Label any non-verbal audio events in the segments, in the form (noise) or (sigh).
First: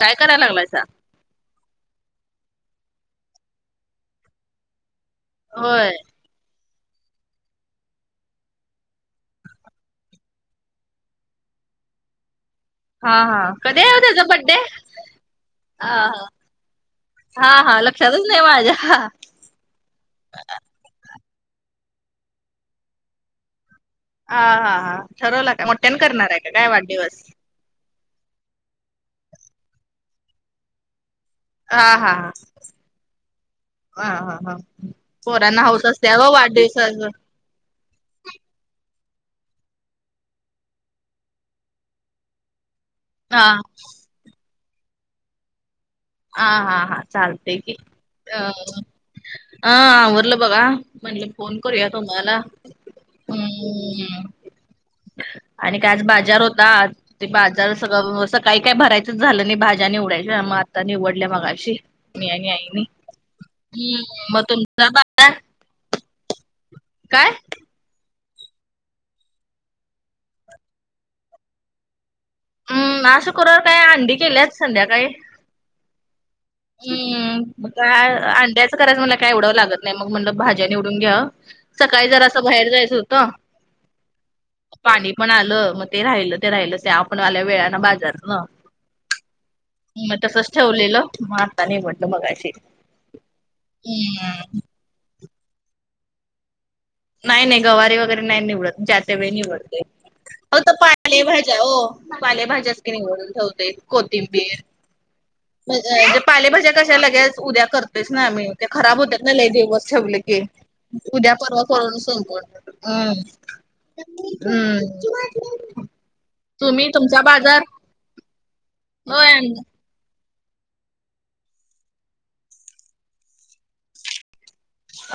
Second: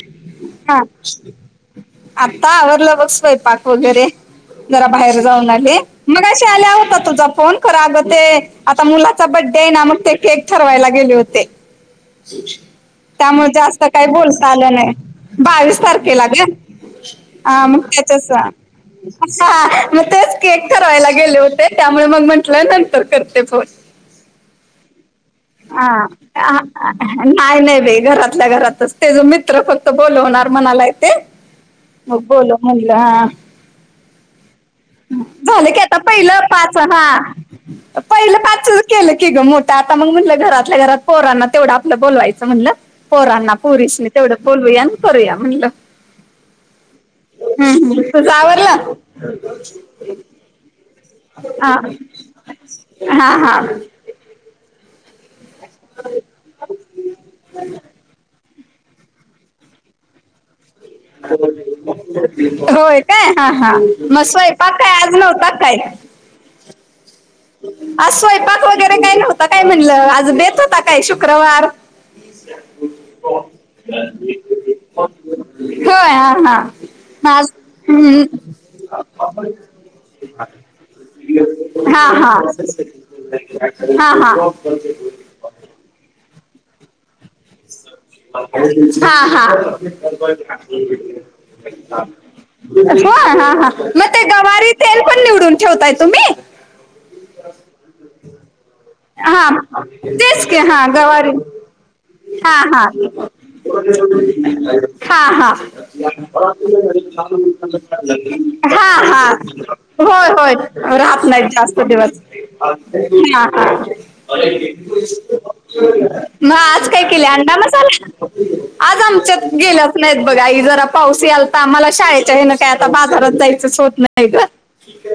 काय करायला हा लागलायसा? आता आवरलं बघ स्वयंपाक वगैरे जरा बाहेर जाऊन आले होय. मग अे आल्या होता तुझा फोन खरा अगं ते आता मुलाचा बड्डे आहे ना मग ते केक ठरवायला गेले होते. हा हा त्यामुळे कधी जास्त हाय काही बोलता आलं नाही बावीस तारखेला हा. ग हा मुख्याच लक्षातच नाही माझ्या. तसं हा मग तेच कीकेक ठरवायला गेले होते, त्यामुळे मग म्हंटलं नंतर करते फोन. हा हा हा ठरवलं? का मोठ्याने करणार आहे काय वाढदिवस काय नाही बाई घरातल्या घरातच त्याच मित्र फक्त बोलवणार म्हणालाय ते हा हा मग बोलव म्हणलं हा हा हा हा हा.. पोरांना झालं की हौस आता असत्या ओ पहिलं पाच वाढदिवसाचं. हं पहिलं पाचच केलं की गं मोठ आता मग म्हणलं घरातल्या घरात पोरांना तेवढं आपलं बोलवायचं म्हटलं. हा. पोरांना पोरीसनी तेवढं बोलवूया करूया म्हणलं हा हा हा चालतेय की हम्म तुझं अ आवरलं अ आवरलं बघा म्हटलं फोन हा करूया तुम्हाला हा हा हमं आणि काय आज बाजार होता ते बाजार सगळं व्यव काही काय भरायचंच झालं नाही भाज्या निवडाच्या मग आता निवडल्या मगाशी मी आणि आईनी होय काय हा हा हम्म मग स्वयंपाक काय आज तुमचा नव्हता काय काय? आज स्वयंपाक वगैरे काही नव्हतं काय म्हणलं आज बेत होता काय शुक्रवार? हम्म आज शुक्रवारी काय अंडी केल्याच संध्याकाळी होय हा हा माझ हम्म मग काय हम्म अंड्याच करायचं मला काय एवढं लागतं नाही मग म्हणलं भाज्या निवडून घ्या. हा सकाळी जरा हा असं बाहेर जायचं होतं हा पाणी पण आलं मग ते राहिलं ते राहिलं आल्या वेळानं बाजारनं हा हा मग तसंच ठेवलेलं मग आता निवडलं मगाशी हा हा मग हम्म गवारी तेल पण निवडून ठेवताय तुम्ही? नाही नाही गवारी वगैरे नाही निवडत ते हा निवडते तेच की हो तर हा गवारी पालेभाज्या हो हा पालेभाज्याच हा निवड हा कोथिंबीर म्हे पालेभाज्या कशा लगेच उद्या कर ही ते हा खराब हा होतात हा ना लय दिवस ठेवले होय की होय राहत उद्या नाहीत परवा जास्त हम्म हम्म म आज तुम्ही काय तुमचा केले अंडा बाजार मसाला? आज होय आमच्यात गेल्या नाहीत बघा आई जरा पाऊस यालता तर आम्हाला शाळेच्या हे ना काय आता बाजारात जायचंच होत नाही तर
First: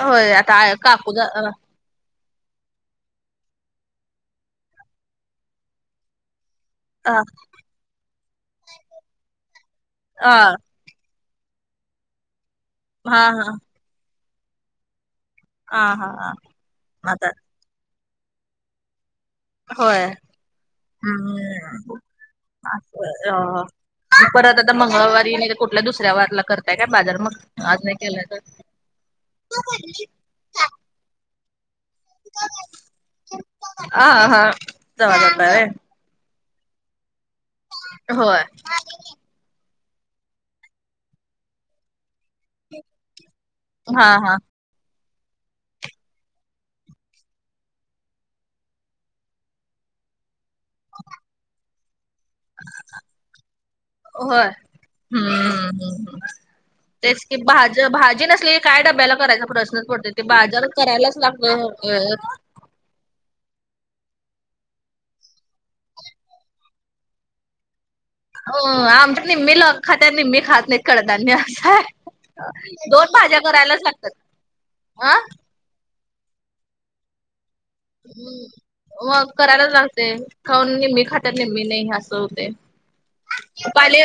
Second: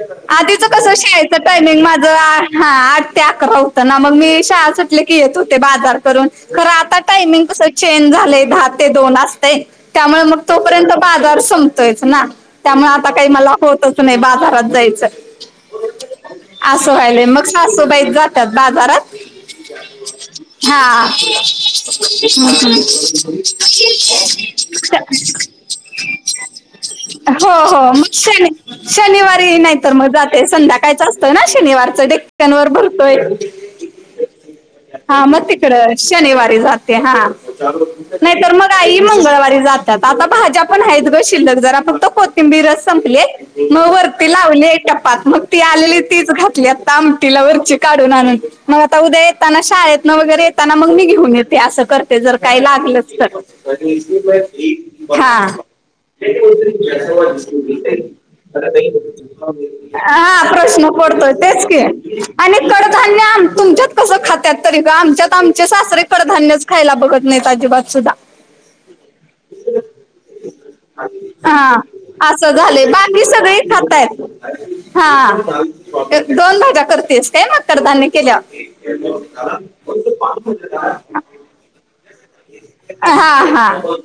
होय आता आधीच कसं काकू जा शाळेचं अ टायमिंग माझं ते अकरा होत ना मग मी शाळा सुटले की येत होते बाजार करून खरं आता अ टायमिंग कसं चेंज झाले दहा ते दोन असते त्यामुळे हा मग तोपर्यंत बाजार संपतोयच ना. त्यामुळे आता काही हा मला होतच नाही बाजारात जायचं हा हा असं व्हायलंय आता मग सासुबाईच जातात बाजारात होय. हा हम्म परत आता मंगळवारी कुठल्या दुसऱ्या वाराला करताय काय बाजार मग हो आज हो नाही मग केला तर ते संध्याकाळचं असतं ना शनिवारचं डेक्कनवर बघ होय हा हा जवा हा मग जाताय तिकडं शनिवारी जातंय हा नाही होय तर मग आई मंगळवारी जातात आता भाज्या पण आहेत गं शिल्लक जरा फक्त कोथिबिर कोथिंबीर संपले मग हा वरती हा लावली पात मग ती आलेली तीच घातली आता आमटीला वरची काढून आणून मग आता उद्या येताना शाळेतन वगैरे येताना मग मी घेऊन येते असं कर ते जर काही लागलं तर होय हा हम्म तेच की भाजी भाजी नसली की काय डब्याला करायचा प्रश्नच पडतो ते हा बाजार प्रश्न करायलच पडतोय लाग तेच हम्म की हम्म आणि कडधान्य तुमच्यात कसं खात्याात तरी ग आमच्यात आमचे सासरे कडधान्यच खायला बघत नाही अजिबात सुद्धा हो आमच्या निम्मी लोक खात निम्मी खात नाही कडधान्य हा असं झालं दोन बाकी भाज्या सगळे करायलाच खाताय लागतात. आ हा दोन भाजा करतेस का मग कडधान्य केल्यावर हो अग करायलाच लागते खाऊन निम्मी खात निम्मी खात्यात निम्मी नाही खात असं होते हा हा पाले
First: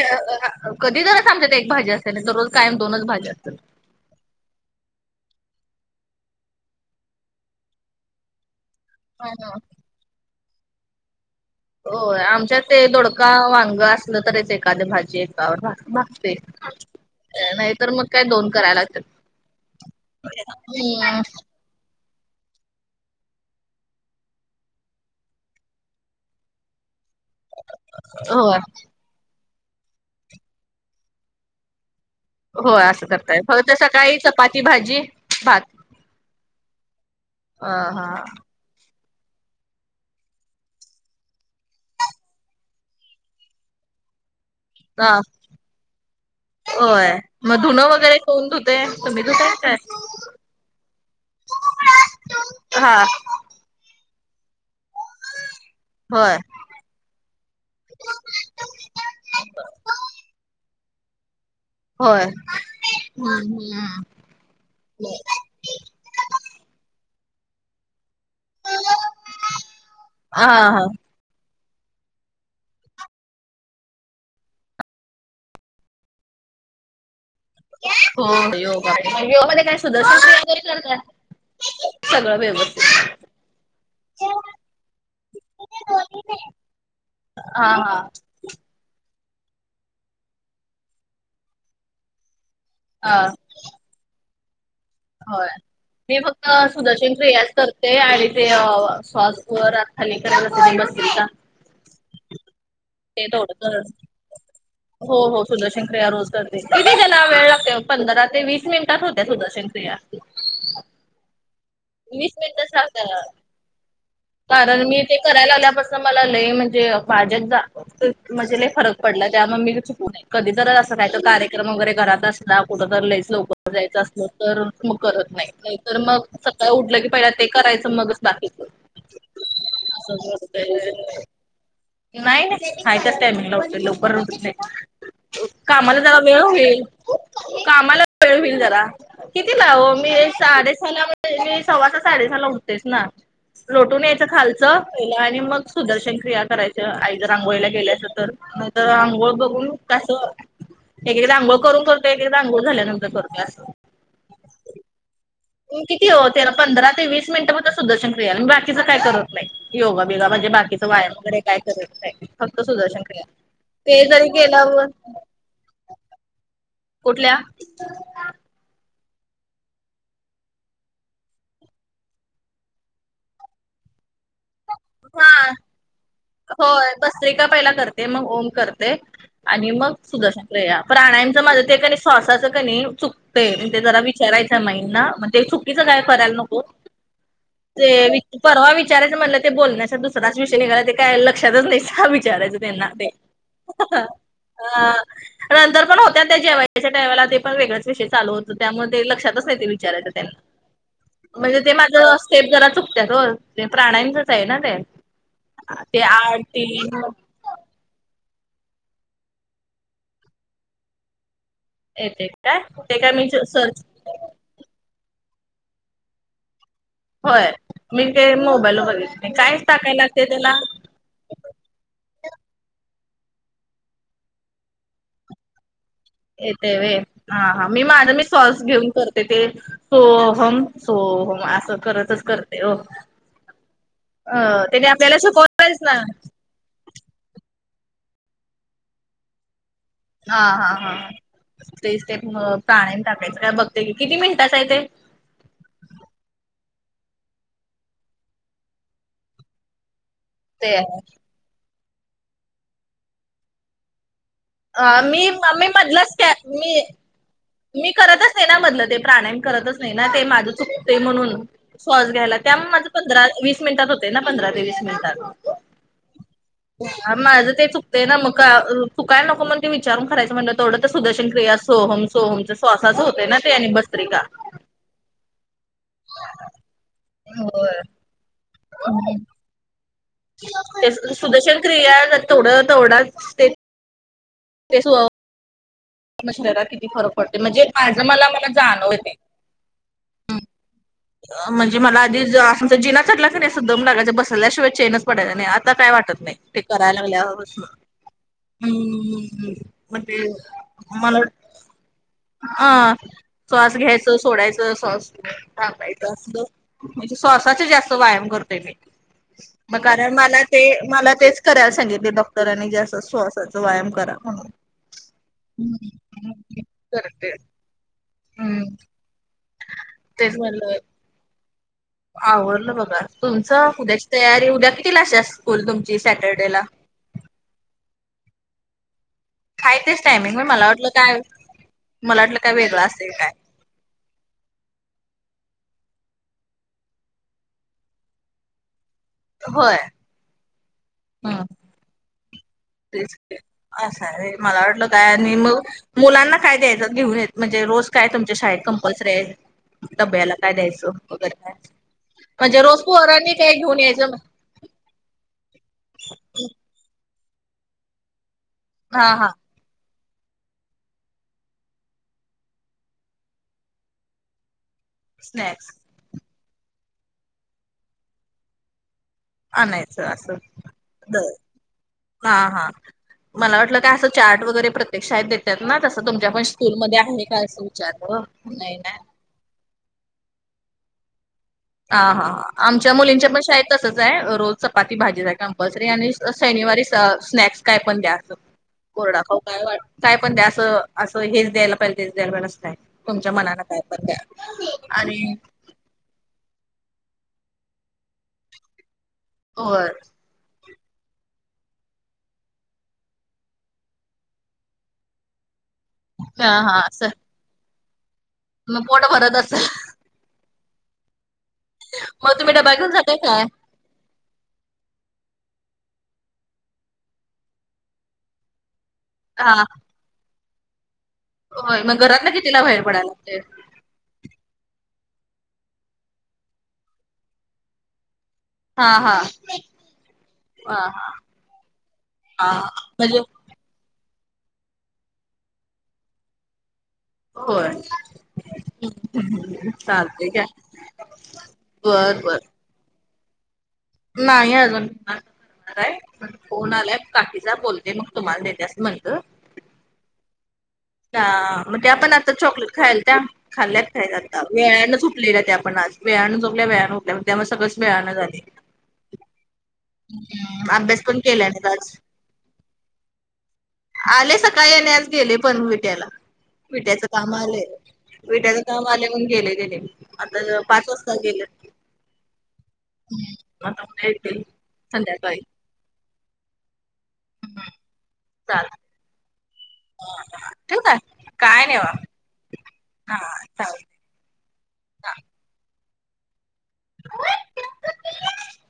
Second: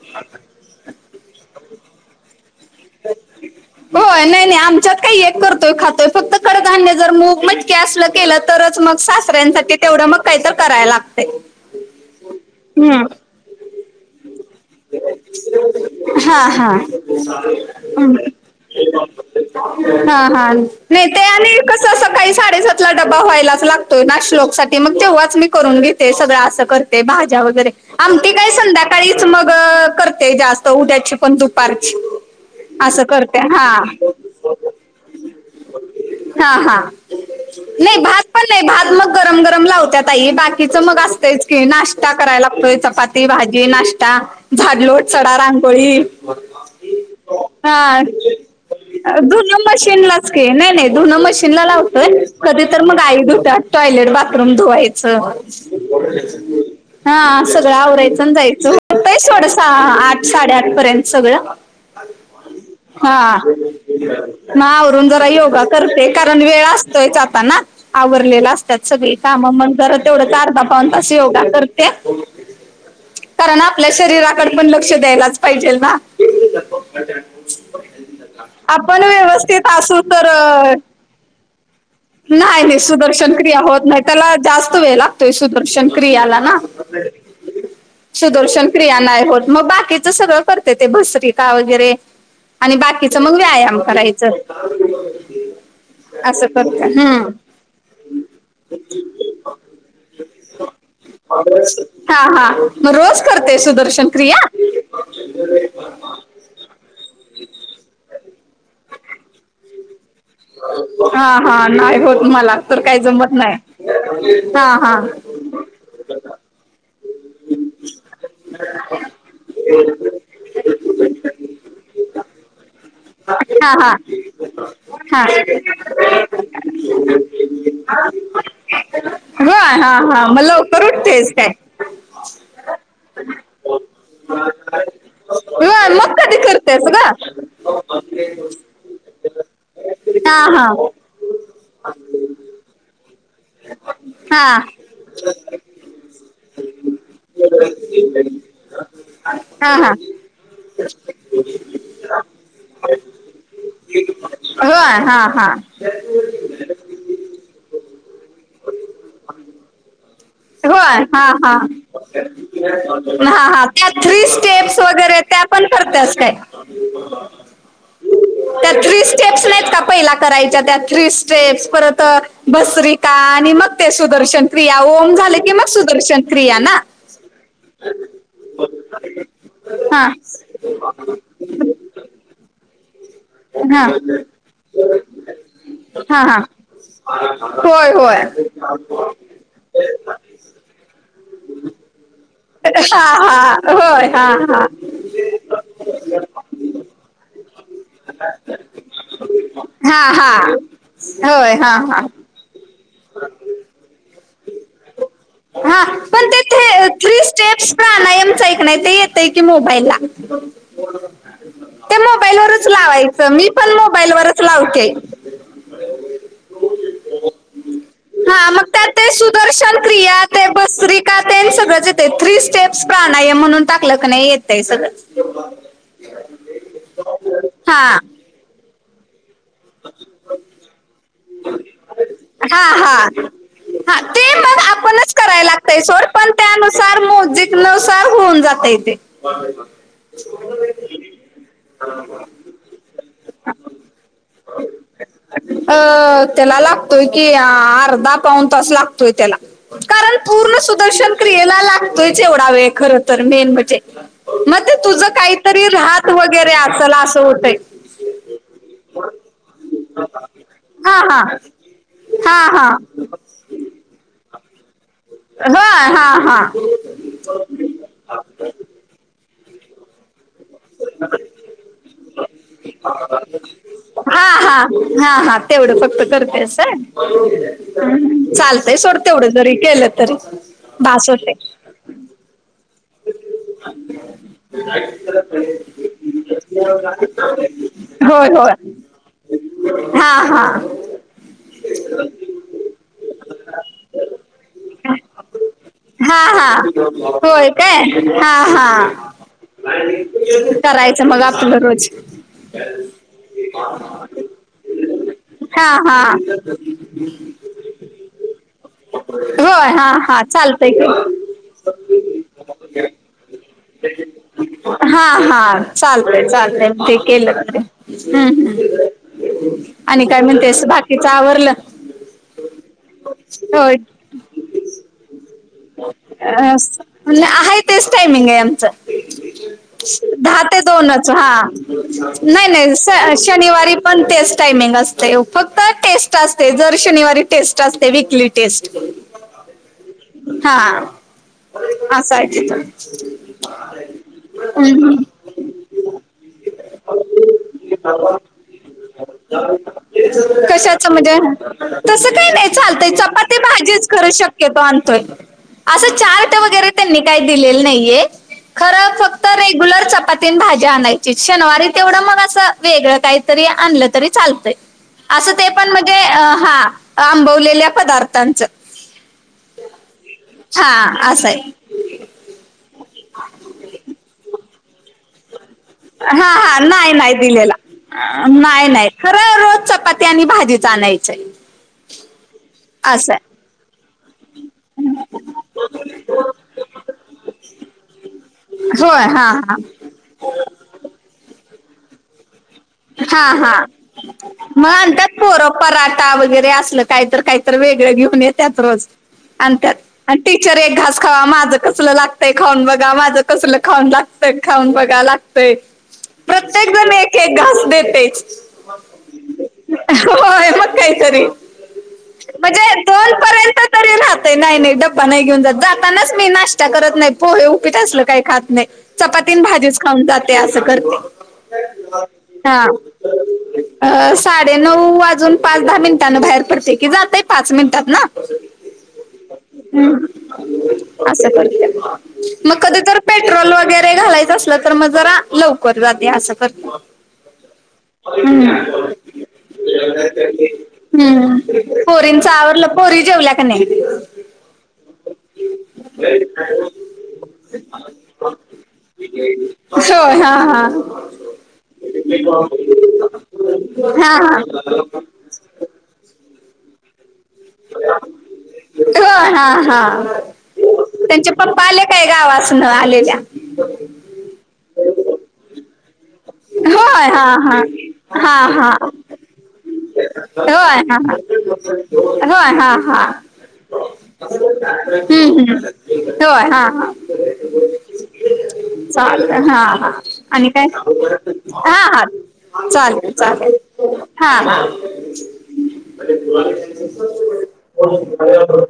कधी तरराच आमच्यात एक भाजी असतीय. त्याने दररोज कायम दोनच भाज्या असतात. हो नाही नाही आमच्यात काही एक करतोय खातोय फक्त कडधान्य जर मूग मटकी असलं केलं तरच मग सासऱ्यांसाठी तेवढं मग काहीतर करायला लागतंय. हो आमच्यात ते हम्म दोडका, वांग असतं असलं तरच एखादी भाजी एकावर भागतय हा हा नाहीतर मग हम्म. काय दोन करायला लागत्यात हा हा नाही ते आणि कसं सकाळी साडेसातला डबा व्हायलाच लागतोय ना श्लोकसाठी मग तेव्हाच मी करून घेते सगळं असं करते भाज्या वगैरे आमटी काय होय संध्या सकाळीच मग करते जास्त उद्याची पण दुपारची हो असं करताय करते होय हा तर सकाळी चपाती, भाजी, भात हा हा अ नाही हा भात पण नाही भात मग गरम गरम लावत्यात आई बाकीच मग असतयच की नाश्ता करायला लागतोय चपाती, भाजी नाश्ता झाड लोट हा सडा रांगोळी होय मग धुनं हा वगैरे कोण धुतय तुम्ही धुताय धुन काय मशीन लाच की नाही नाही धुन मशीन मशिनला लावतोय कधी तर हा मग आई धुत्यात टॉयलेट बाथरूम धुवायचं होय हा सगळं आवरायचं जायचं होतय सोड आठ साडेआठ पर्यंत सगळं होय हा आवरून जरा योगा करते कारण वेळ असतोयच आता ना आवरलेला असत त्यात सगळी काम मग जर तेवढंच हा अर्धा हा पावन तास योगा करते कारण आपल्या शरीराकडे पण लक्ष द्यायलाच पाहिजेल ना हो योगा आपण योगामध्ये व्यवस्थित काय असू सुदर्शन तर क्रिया वगैरे करताय सगळं नाही नाही व्यवस्थित सुदर्शन क्रिया होत नाही त्याला जास्त वेळ लागतोय सुदर्शन क्रियाला ना (inaudible) हा हा सुदर्शन क्रिया नाय होत मग बाकीच सगळं करते ते भसरिका वगैरे आणि बाकीच हा मग व्यायाम करायचं होय मी असं फक्त करते सुदर्शन हम्म क्रियासच करते आणि ते श्वास खाली करायला मस्तचा हा हा मग रोज ते करते तोडत सुदर्शन क्रिया हो हो सुदर्शन क्रिया रोज करते तिथे त्यांला वेळ लागते पंधरा ते वीस मिनिटात होते सुदर्शन ते हा हा नाही होत मला मिनिटं तर काही सांगा. जमत नाही हा हा जालाल्यापासून मला लय म्हणजे पाजक म्हजेला फरक पडला त्यामुळे मी चुक कधीतर असं कात कार्यक्रम वगैरे घरात असला कुठ ज लईच लवकर हा हा जायचं असलं तर मग हा करत नाही नाहीत मग उठलं की पहि ते करायचं मगच दाच ग हा हा मला कर उटतेच काय नाही नाही खायच टयमंग लव ल व्हय कामाला मग जरा कधी वेळ होईल करतेस ग? कामाला वेळ होईल जरा किती लाव मी हा हा. साडेस मी सव्वाच्या साडेसहा ला उठतेस ना रोटून या्यायचं हा खालचं आणि मग सुदर्शन क्रिया करायचं आई जर आंघोळीला गेलायच तरर आंघोळ हा हा तस एक एकदा अंघोळ करून करतोय एक एकदा अंघोळ झाल्यानंतर करतोय असं होय हा हा किती ओ त्याला पंधरा ते वीस मिनटं मग सुद्दर्शकियाला मी बाकीचं काय करत नाही योगा बिगा म्हणजे बाकीचा होय व्यायाम हा वगैरे हा. काय कर नाही फक्त सुदर्शन क्रिया हा हा त्या ते थ्री जरी स्टेप्स केलावर वगैरे त्या पण करत्यास काय कुठल्या त्या थ्री स्टेप्स नाहीत का पहिला करायच्या त्या थ्री स्टेप्स परत भसरिका आणि मग ते सुदर्शन क्रिया ओम झाले की मग सुदर्शन क्रिया ना पसत्रेका पहिला करते मग ओम करते आणि मग हा सुदर्शन प्राणांचं माझं ते क शवासाचं कनी चुकतंय म्हणज ते जरा हा. विचारायचं. चुकीच काय हा करायला हा नको होय होय ते परवा.. विचारायच म्हणलं ते बोलण्याचा दुसराच विषय निघाला ते काय लक्षातच नाही स विचाराचं. हा हा होय हा हा. हा. नंतर पण होत्या त्या जेवयच्या टाला ते पण वेगळाच विषय चालू होतं त्यामुळे ते लक्षातच. विचाय हा त्यांना हा होय म्हणजे ते हा माझ.. हा सेप जरा चुकत हो ते प्राणांचच आहे ना ते ते आठ तीन.. प्राणामच ऐक नाही ते येतंय कि मोबाईल ला. ते येते मोबाईल काय वच ते काय लावायचं मी पण सर्च मोबाईलवरच. सलाव का. होय मी ते मोबाईल व बघ नाही कायच टाकायला असते त्याला. का सगळंच येतय थ्री स्टेप्स प्राणायाम म्हणून टाकलं क नाही येतय सगळं. येते व ह हा मी माझा मी सॉल्स घेऊन करत. ते ते सोहम सोहम असं करतच. हा करते हो हा हा ते मग त्याने आपणच आपल्याला कराय शिकवलंच लागतय ना सोड पण. त्यानुसार म्युझिक नुसार होऊन जातय ते. हा हा हा तेच ते प्राण्याम टाकायचं काय बघते की किती मिनिटाचं आहे ते अ त्याला लागतोय कि अर्धा पाऊन तास लागतोय त्याला. कारण पूर्ण ते सुदर्शन क्रियेला लागतोयच एवढा वेळ खर तर मेन म्हणजे. मग ते तुझं मी काहीतरी मी राहात मधलंच त्या वगैरे मी असल असं होतंय. मी करत असते ना मधलं ते प्राणाम करतच. नाही ना ते माझं चुकत हा हा म्हणून श्वास घ्यायला त्या हा हा माझ पंधरा वीस मिनिटात होते ना पंधरा ते वीस मिनिट. हाय हा हा. माझं ते चुकतंय ना मग चुकाय नको मण ते विचारून करायचं म्हण तेवढं तर सुदर्शन क्रिया अस. सोहम सोहमच्या श्साच होते ना. भस्त्रिका. हा हा हा हा तेवढं फक्त करतेस चाल ते सोडते तेवढे जरी केलं. तरी बास होतंय सुदर्शन क्रिया तेथोड तेवडा ते (unintelligible) म शरीरात किती फरक पडते म्हणजे माझं होय मला मला होय जाणव येते. हा हा. म्हणजे मला आधी असमचा जिना चटढला क नाही सध मगडगाच्या बसल्याशिवाय चेनच पडायचा नाही आता काय ह वाटत. नाही. हा ते करायला होय लागल्यापासून. काय हा हा. हम्म मग ते करायचं मला मग आता दररोज. अ सॉस घ्यायचं सोडायचं सॉस हा पाय हा असलं म्हणजे सवसाच जास्त व्यायाम करतोय मी.. होय मग हा कारण हा मला ते चालतंय मला तेच. करायला सांगितले की डॉक्टरांनी जे असं श्वासाचा व्यायाम करा म्हणून.. हा हा चालतय चालत ते करते केलं त हम्म ह् आणि काय म्हणते अस बाकीचं आवरलं. आवरडलं बघा तुमचं होय उद्याची तयारी उद्या कितीलाशा स्कूल तुमची अ सॅटर्डेला. आहे तेच टायमिंग आहे आमचं. हाय तेच टायमिंग दहा ते मला वाटलं दोनच काय हा मला वाटलं नाही काय वेगळं असेल नाही काय शनिवारी. पण तेच टाइमिंग असते फक्त टेस्ट असते जर शनिवारी टेस्ट असते वीकली टेस्ट. होय. हा. हा. ह सायतेत. तेच असं रे मला वाटलं काय आणि मग मुलांना काय द्यायचं घेऊन येत म्हण. म्हणे रोज काय तुमच्या शाळेत कंपल्सरीे आहेत. कशाच म्हणजे तस काही नाही म्हणजे रोज चालतय पोरांनी चपाती काय घेऊन भाजीच करू यायचं शकत. तो आणतोय असं चार्ट वगैरे त्यांनी काही दिलेलं नाहीये. खरं हा फक्त हा. रेग्युलर चपातीन भाज्या आणायची शनिवारी तेवढं मग असं वेगळं काहीतरी आणलं तरी चालतंय. असं ते पण स्नॅक्स म्हणजे हा आंबवलेल्या पदार्थांचं. अ नाहीयचं असं. हा असं बर आहे. हा हा मला वाटलं काय असं चार्ट वगैरे प्रत्यक्ष आहेत देत. त्यात ना तसं तुमच्या हा पण हा नाही स्कूलमध्ये नाही आहे का दिलेला असं अ, विचारत नाही नाही. रोज चपाती आणि भाजी चालायचीय. हा हा हा आमच्या मुलींच्या पण शाेत तसच आहे रोज चपाती भाजीच आहे कंपल्सरी आणि शनिवारी स्नॅक्स काय पण द्या असत. आहे होय कोरडा हा काय वाट हा काय पण द्या असं असं हेच द्यायला पाहिजे तेच द्यायला पहि नसतय. हा हा म्हणतात आणि पोर पराठा वगैरे असल काहीत काहीत वेगळं घेऊन येतत रोज आणि होय त्यात टीचर एक घास खावा माझं कसलं लागतंय खाऊन बघा माझं कसलं खाऊन लागतंय खाऊन बघा लाग. हा प्रत्येक हा जण असं एक एक घास देते. मग पोट भरत असेल. होय मग काहीतरी मग तुम्ही डबा म्हणजे घेऊन दोन जाताय काय? पर्यंत तरी ना. नाही डब्बा नाही घेऊन जात जातानाच मी नाश्ता करत नाही पोहे उपीत असल काही खात नाही. चपातीन हा भाजीच खाऊन जाते असं करते. होय मग घरात ना हा कितीिला बाहेर पडाय लागते. अ साडेनऊ वाजून पाच दहा मिनिटांने बाहेर पडते की जातय पाच मिनिटात ना. हा हा. हा. हा हा हा मग कधी तर म्हणजे पेट्रोल घालायचं असल तर मग जरा लवकर जाते असं करत. हो. चालते काय हम्म बर पोरींच बर. आवरलं पोरी जेवल्यात. त्यां नाही अजून काय फोन आलाय काकीचा बोलते मग तुम्हाला देतस म्हणत. होय हा हा. का म्हण ते आपण आता हा चॉकलेट खायला त्या खाल्ल्यात हा खायातता वेळने लेल्या त्या आपण आज वेळाानं जोगल्या वेळानें उकल्याग त्यामुळे सगळंच वेळानं झाले. हो हा हा अभ्यास पण त्यांच्या केला नाहीत पप्पा आले आज काय गावासून आलेल्या आले सकाळी येने आज गेले पण विट्याला विट्याच होय हा काम हा आले. हा विट्याच हा काम आले म्हण गेले ग आता होय पाच हा हा वाजता गेलं. होय हा हा म येत. हम्म हम्म हम् होय हा. चालतंय ल हा आणि काय? ठेवू काय नाही हा बघा हा चालेल चालेल हा. अ.